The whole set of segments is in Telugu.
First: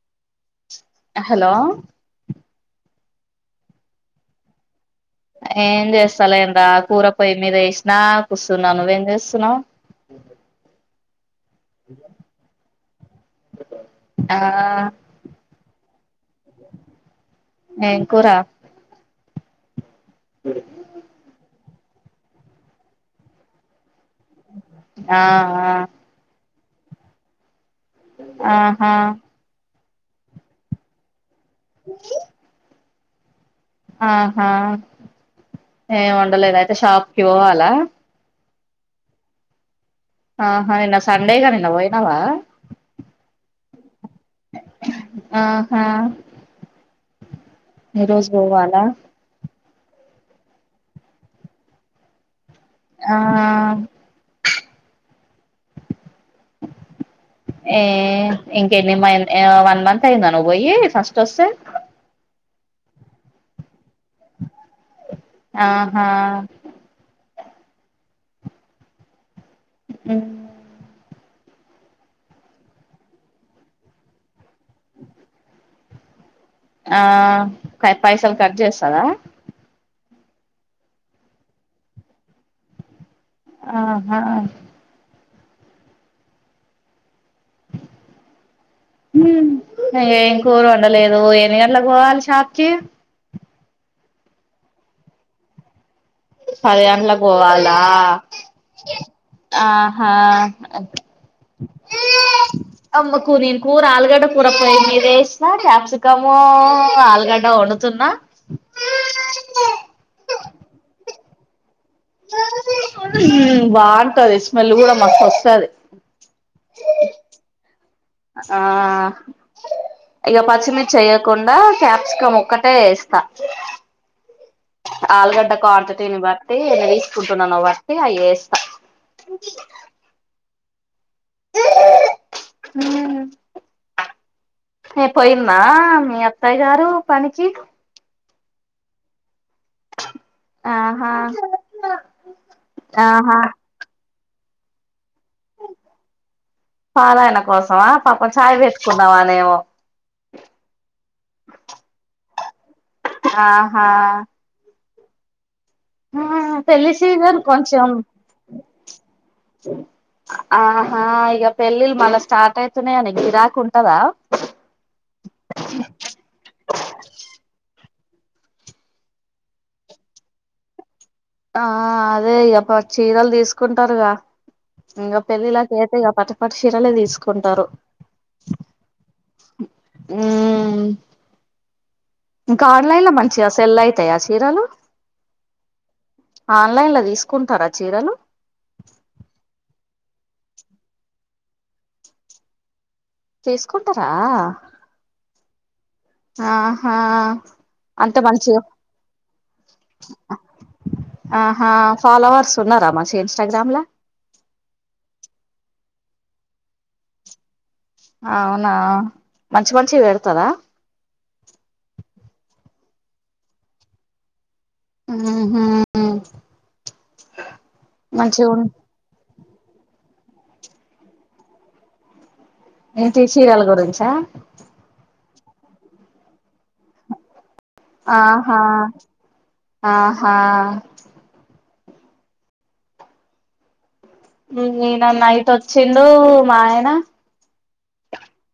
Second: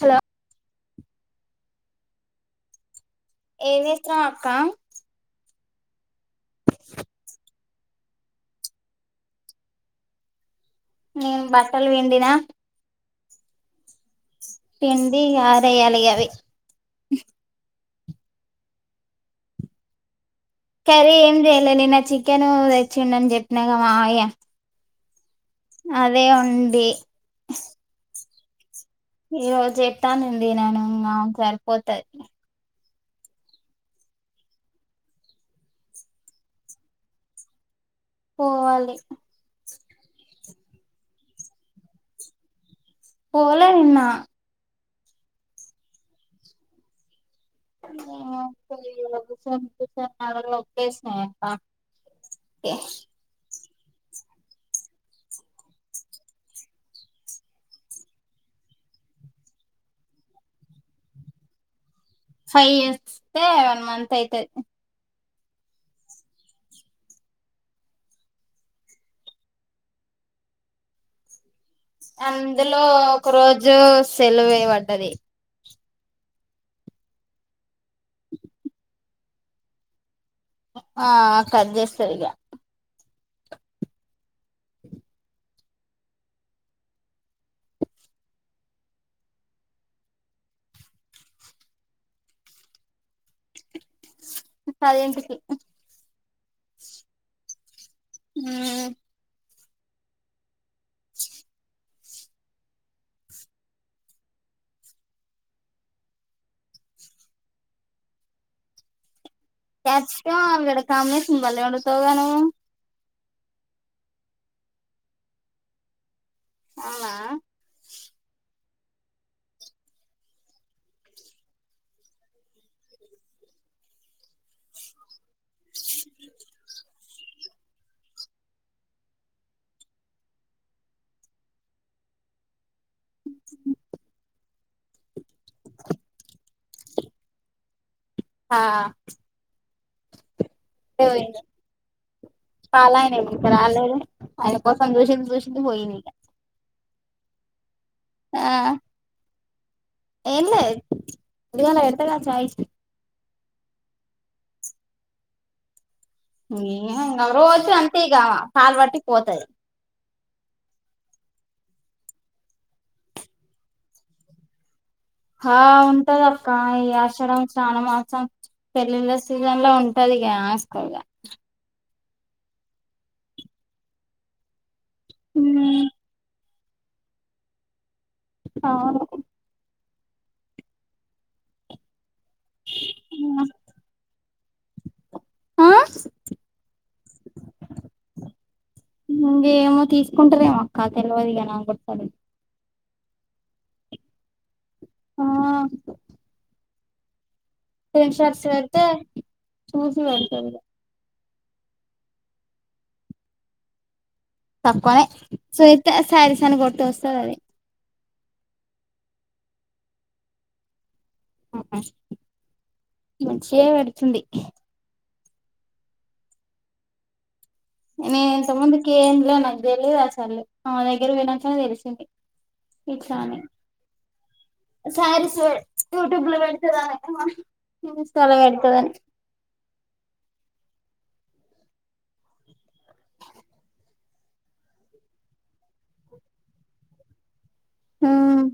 హలో హలో ఏం చేస్తున్నావ్ అక్క? ఏం చేస్తాలేన్ రా కూర పొయ్యి మీద ఏసిన నా కూస్సున్నాను, నువ్వేం చేస్తున్నావు? నేను బట్టలు విండినా ఆ పిండి ఇగ ఆర్ ఏయ్యాలిగ అవి ఏం కూరా? కర్రీ ఏం చెయలే నిన్న చికెన్ తెచ్చి ఉండని చెప్పినాగ మా ఆయ ఆ అదే ఉండి ఆ ఈ రోజు చెప్తానంది నేను ఇంకా సరిపోతది. ఆహా ఏం వండలేదు అంటే షాప్కి పోవాలా? పోవాలి ఆహా నిన్న సండేగా నిన్న పోయినావా? పోలె ఎన్నా ఆహా ఈరోజు వాన [unintelligible] ఆహ [inaudible] ఏ ఇంకెన్ని మన్త్ [unintelligible] వన్ మంత్ అయిందా నువ్వు పోయి ఫస్ట్ వస్తే. ఫైవ్ వస్తే వన్ మంత్ అయితది ఆహా [unintelligible] అందులో ఒక రోజు సెలవేబడ్డది ఆ కై పైసలు కట్ చేస్తదా ఆ కట్ చేస్తదిగా ఆహా [inaudible] [inaudible] హు ఏం కూర వండలేదు ఎన్ని గంటలకు పోవాలి షాప్కి. పది గంటలకి పది గంటలకి పోవాలా ఉమ్ ఆహా. [inaudible] అమ్మకు నేను కూర ఆలుగడ్డ కూర పోయి మీద వేసిన, క్యాప్సికము ఆలుగడ్డ. కొడుతున్నా క్యాప్సికం, ఆలుగడ్డ కాంబినేషన్ భలే వండుతావుగా నువ్వు. హు బావుంటది స్మెల్ కూడా మాస్తోస్తది. అవునా ఆ ఇగ పచ్చిమిర్చి వేయ్యకుండా క్యాప్సికం ఒక్కటే ఎస్తా. ఆల్గడ క్వాంటిటీని బట్టి [unintelligible] తీసుకుంటున్ననో బట్టి అయ్యేస్తా. అ హే పోయింద మీ అత్తయ్య గారు పనికి. హా ఇప్పుడే ఆహా పోయింది పాలయన ఆహా ఇంకా రాలేదు. ఆయన కోసం చూసింది చూసింది పోయింది ఇక. పాలాయన కోసమా పాపం ఆ చాయ్ పెట్టుకుందావానేమో. ఏం లేదు పొద్దుగాల పెడతగా చాయ్ ఆహా ఇం పెళ్లి [unintelligible] సీజన్ రోజు కొంచెం అంతే ఇగామా పాలు పట్టి పోతది. ఆహా ఇగ పెళ్లిళ్లు మల్ల స్టార్ట్యితున్నాయ నిగు గిరాక్ ఉంటదా? హా ఉంటదక్క ఈ ఆశడం శ్రావణమా. సం పెళ్లిల సీజన్ లో ఉంటదిగా. [unintelligible] ఆ అదే ఇగ పట్ చీరలు తీసుకుంటారుగా ఇంగ పెళ్లిళ్లకయితే ఇగ పట్. పట్టు చీరలే తీసుకుంటారు అవును మ్ మ్ ఇంకా ఆన్లైన్లో మంచిగా సెల్ అయితాయా చీరలు. ఆ ఆన్లైన్ లో తీసుకుంటారా చీరలు? కుంటారేమో అక్క తెల్వదిగ నాగుక్క అది తీసుకుంటారా ఆ ఆహా! అంత స్క్రీన్షర్ట్స్ మంచిగా పెడితే చూసి పెడతదిగా. ఆహా ఫాలోవర్స్ ఉన్నారా మంచిగా ఇన్స్టాగ్రామ్లా. తక్కువనే [unintelligible] త శారీసని కొట్టు వస్తది అదే. అవునా మంచి మంచియి వెడతదా మంచియే వెడుతుంది ఉహ్మ్ నేను ఇంత ముందుకి ఏంలే నాకు దెలీదు అసలు ఆమె దగ్గరికి పోయినంకనే తెలిసింది ఇట్లా ఏంటి అని షీరాల గురించా శారీస్ యూట్యూబ్ లో పెడ్తదని అమ్మ ఆహా ఆహా ఈన నైట్ అచ్చిండు మా ఆయన ఉమ్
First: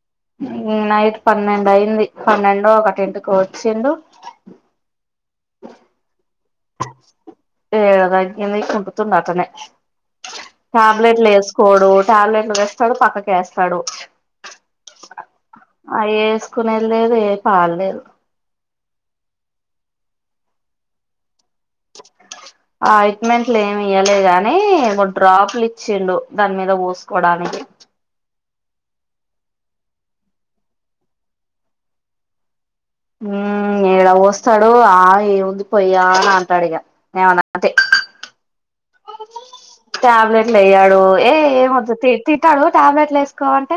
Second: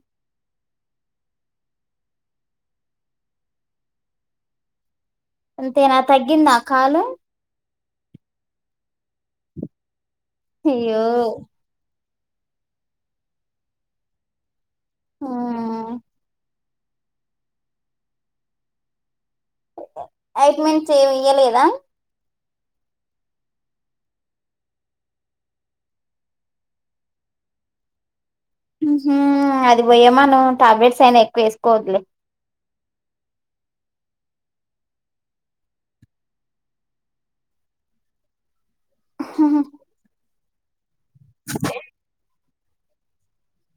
నైట్ పన్నెండు అయింది పన్నెండో ఒకటింటికో వచ్చిండు అంతే నా తగ్గింది నా కాలు ఏడ తగ్గింది ఇంక్కుబ్బుతుంది అట్లేనే అయ్యో టాబ్లెట్లు ఎసుకోడు టాబ్లెట్లు తెస్తడు పక్కకు ఎస్తాడు ఉమ్ అయ్యేస్ కునేద్ లేదు ఏ పాడ్లేదు ఐట్మెన్స్ ఏం ఇయ్యలేదా ఆ అట్మెంట్లు ఏమి ఇయ్యలే గాని ఒగ డ్రాప్లు ఇచ్చిండు దాని మీద పోసుకోడానికి అది పోయమాను టాబ్లెట్స్ అయినా ఎక్కువ వేసుకోవద్లే ఉమ్ ఏడ పోస్తాడు ఆ ఏముంది పోయ్యా అని అంటాడు ఇగ నేమన్నంటే టాబ్లెట్లు ఎయ్యాడు ఏ ఏమద్ తియ్ తింట్టాడు టాబ్లెట్లు వేసుకో అంటే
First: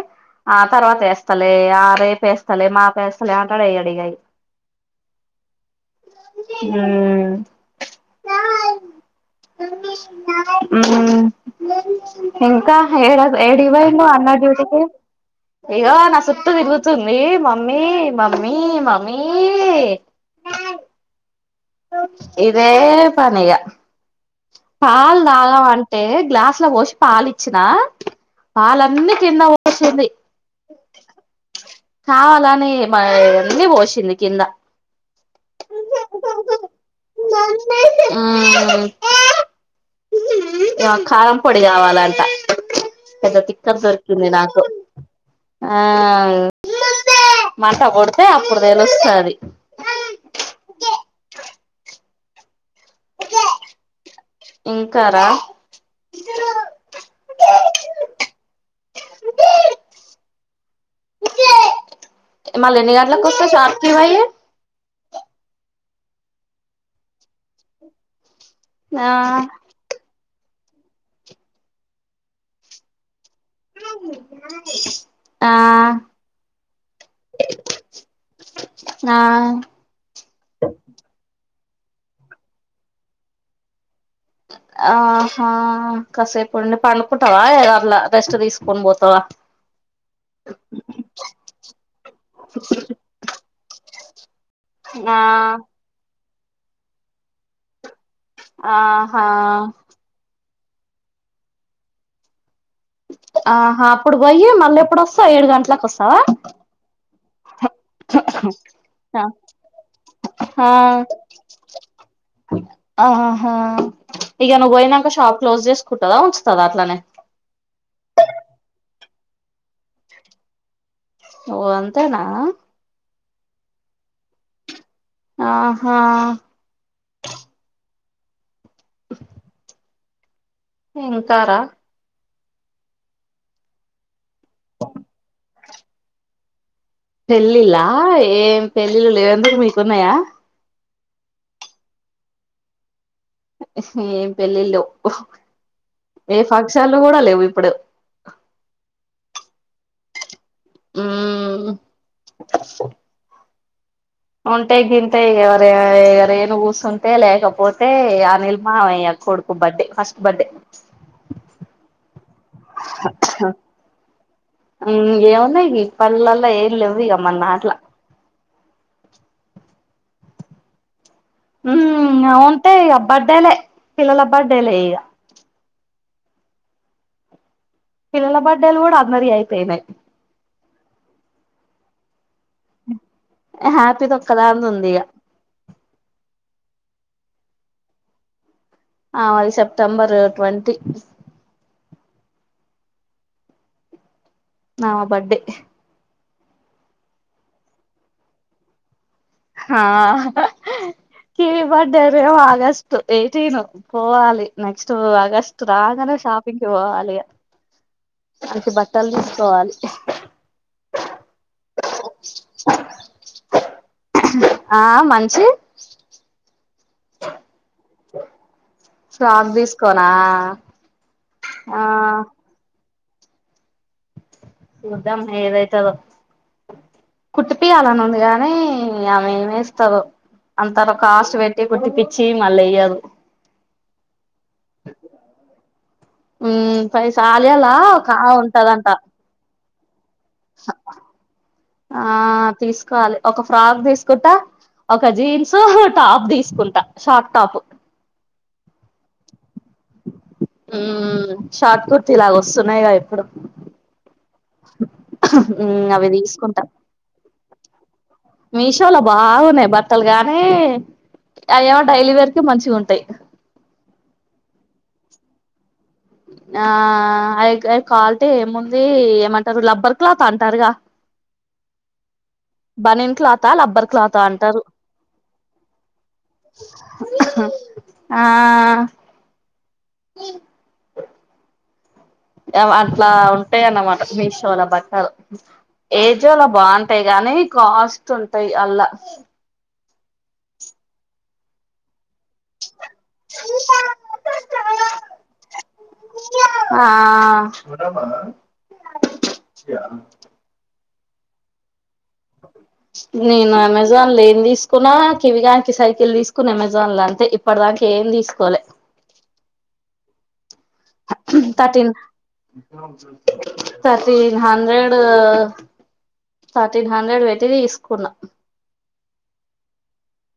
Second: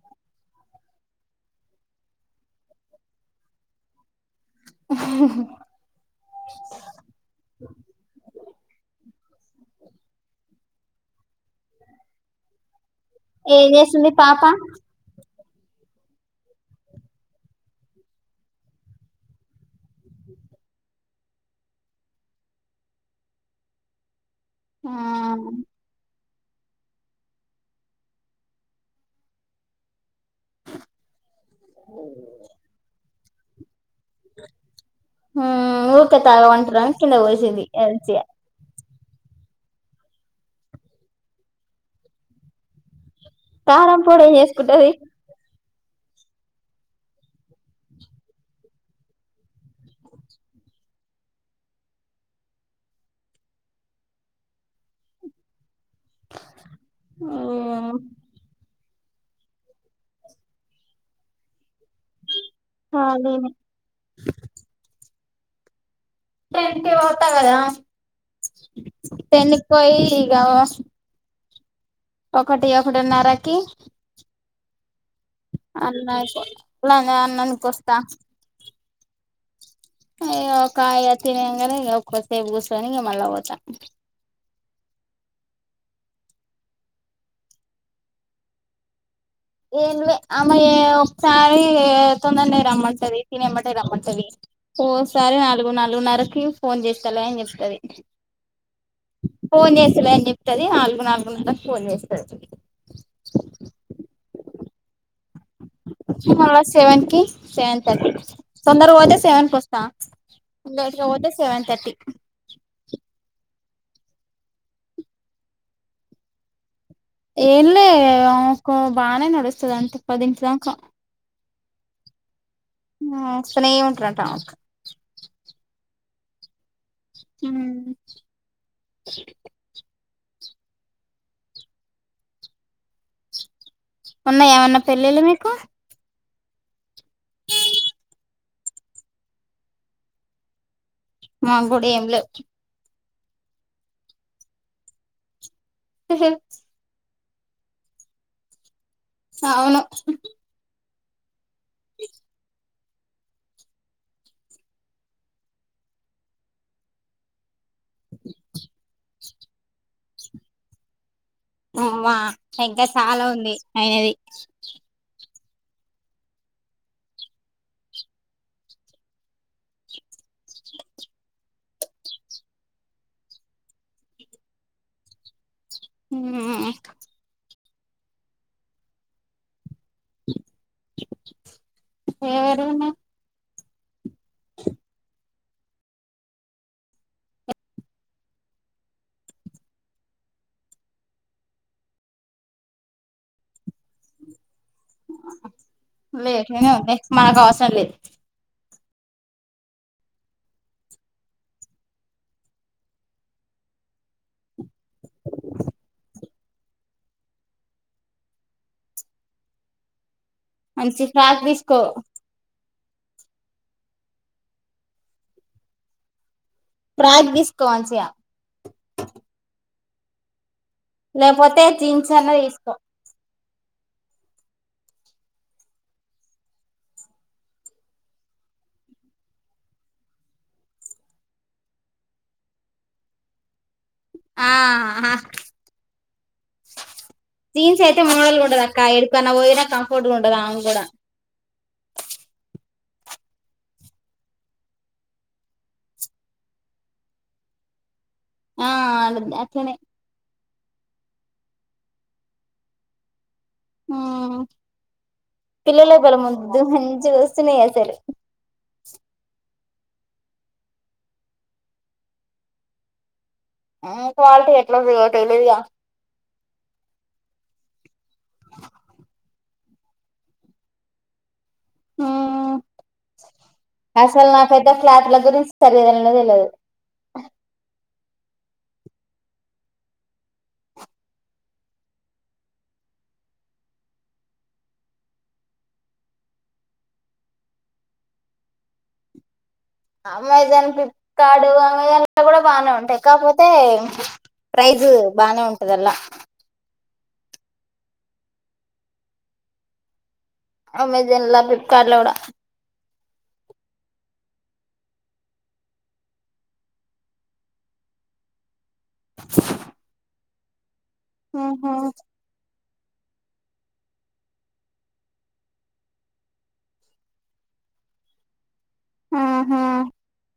ఆ తర్వాత ఎస్తలే ఆ రేపెస్తలే మాపేస్తలే అంటాడు ఇగ ఎయ్యడిగా ఉం ఉమ్ ఇంకా ఎడ ఏం ఏడిగిపోయిండు చేస్తుంది అన్న పాప డ్యూటికి ఇగో నా చుట్టూ తిరుగుతుంది మమ్మీ మమ్మీ మమ్మీ ఇదే పని ఇగా పాలు ఉమ్ దాగమంటే గ్లాస్ స్లా పోషి పాలిచ్చినా పాలన్నీ కింద ఓసింది కావాలని మ అన్నీ పోసింది కింద ఉ ఊకే తాగుమంటారని కింద పోషింది మంచిగా మ్మ్ కారం పొడి కావాలంట పెద్ద కారం పొడి తిక్కల్దొరికింది ఏం నాకు చేసుకుంటది ఆ మంట కొడితే అప్పుడు తెలుస్తది ఇంకారా అ మల్ల ఎన్ని గంట్లోకి వస్తా అదేనే షాప్కి బోయ్యి టెన్కి పోతా గదా ఆ టెన్కి పోయి ఇగ ఒకటి ఒకటిన్నరకి న అన్నాయిపో మనే అన్ననికిొస్తా ఆ అయ్యో కాయో తినంగానే ఒక్కసేపు కూసోని ఇగా మళ్ళా పోతాం ఆహా కాసేపుండి పండుకుంటావా ఏయో అట్ల రెస్ట్ తీసుకొని బోతావా ఏం లే అమె ఒక్సారి తొందర్నె రమ్మంటది తిని ఎమ్మటె రమ్మంటది ఆ ఓసారి నాలుగు నాలుగున్నరకి ఫోన్ చేస్తాల అని చెప్తది ఆహా తది నాలుగు నాలుగున్నారకి ఫోన్ చేస్తది ఆహా అప్పుడు పోయి మళ్ళీ ఎప్పుడోస్తావ్ ఏడు గంటలకు వస్తవా మళ్ళ సెవెన్ కి సెవెన్ థర్టీ తొందర వోతే సెవెన్కోస్తా ఆ లేట్ గా వోతే సెవెన్ థర్టీ ఆహ్ ఇగ నువ్ పోయినంక షాప్ క్లోజ్ చేసుకుంటదా ఉంచుతదా అట్లనే ఏంలే అవకు బానే నడుస్తది అంత పదిటి దాకా ఓ అంతేనా ఓస్తానే ఉంటారటా ఆమెకు హా హ్మ్ ఇంకారా ఉన్నాయా ఏమన్నా పెళ్ళిళ్లూ మీకు పెళ్ళిళ్ళ ఏం పెళ్ళిళ్ళు లేవు ఎందుకు మీకున్నాయా మా కూడ ఏం లేవ్ ఏం పెళ్ళిళ్ళు లేవ్ ఏ ఫంక్షన్లు కూడా లేవు ఇప్పుడు అవును ఉమ్ ఉంటే గింతే ఎవరే రేణు కుసుంటే లేకపో తే అనిల్ మామయ్య కొడుకు బర్త్డే ఫస్ట్ బర్డే ఓ మా ఇంకా చాలా ఉన్నాయి అయ్యేది ఇగ ఇప్పట్లల్ల ఏం లేవ్ మందంట్లా హ్మ్ ఉంటే ఇగ బర్డేలే పిల్లల బర్డేలే ఈగ హ్మ్ పిల్లల బర్డేలు కూడా అందరియీ అయిపోయినాయి ఎవరియున్నాయి హ్యాపీది ఒక్కదాంది ఉంది ఇగ ఆమెది సెప్టెంబరు ట్వంటీ ఆమె బర్త్డే లేట్నేగనే ఉంది మనకు అవసరం లేదు హా కివీ బర్త్డే ఏమో ఆగస్ట్ ఎయిటీన్ పోవాలి నెక్స్ట్ ఆగస్ట్ రాగానే షాపింగ్ కి పోవాలిగా [inaudible] మంచి బట్టలు తీసుకోవాలి మంచి ఫ్రాక్ తీసుకో [inaudible] ఆ మంచి ఫ్రాగ్ తీసుకో మంచిగా కోనా లేపోతే జీన్స్ అన్న తీసుకో చూద్దాం ఏదైతదో కుట్టిపియ్యలని ఉంది గానీ ఆమె ఏమేస్తదో అంతర కాస్ట్ పెట్టి కుట్టికిచ్చి మళ్ళ ఇయ్యదు అ అహ పైస ఆలియాలా జీన్స్ అయితే ఒక మములుగ ఉండదక్క ఉంటదంట ఎడికన్నా పోయి కం ఫాగా ఉంటది ఆమెకూడా కోవాలి ఒక ఫ్రాక్ తీసుకుంటా ఒక జీన్స్ టాప్ తీసుకుంటా షార్ట్ టాప్ ఆ అద్ అట్లనే మ్ షార్ట్ కుర్తి లాగ వస్తున్నాయిగా ఇప్పుడు అ మ్మ్ పిల్లల అవి బలే ముద్దు తీసుకుంటా మంచిగోస్తున్నాయి అసలు మీషోలో బాగున్నాయి బట్టలు గానీ అయ్యేమో డైలీ వేర్కే మంచిగా ఉంటాయి అ క్వాలిటీ ఎట్లాంటిదో తెలిదుగా ఆ అవి అవి కాల్టి ఏముంది ఏమం టర్ రబ్బర్ క్లాత్ అంటారుగా అ బనిన్ క్లాతా లబ్బర్ క్లాతా అసలు అంటారు నాకైతే క్లాత్ల గురించి సరిగా తెలువనే తెలువదు ఆహా ఆ ఉ [inaudible] అవ్ అట్లా ఉంటాయన్నమాట మీషోలా బట్టలు ఏజోలా బాగుంటాయి కానీ కాస్ట్ ఉంటాయి అల్లా అమెజాన్ ఫ్లిప్కార్డు అమెజాన్ ల కూడా బానే ఉంటాయి కాకపోతే ప్రైజ్ బానే ఉంటది అల్లా ఆ అమెజాన్ ఫ్లిప్కార్ట్ ల కుడ నేను అమెజాన్ ల ఏం తీసుకున్నా కివిగానికి సైకిల్ తీసుకున్న అమెజాన్ ల అంతే ఇప్పటి దాక ఏం తీసుకోలే [inaudible] అ హా thirteen thirteen hundred thirteen hundred పెట్టి తీసుకున్నా ఆహా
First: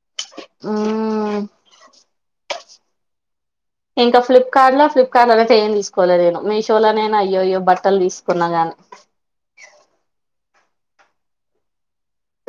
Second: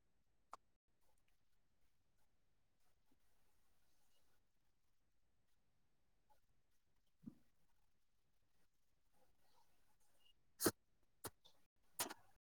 మ్ ఇంకా ఫ్లిప్కార్ట్ ల ఫ్లిప్కార్ట్ అయితే ఏం తీసుకోలే నేను మీషోలనైన అయ్యో ఇయ్యో బట్టలు తీసుకున్నా గానీ [inaudible]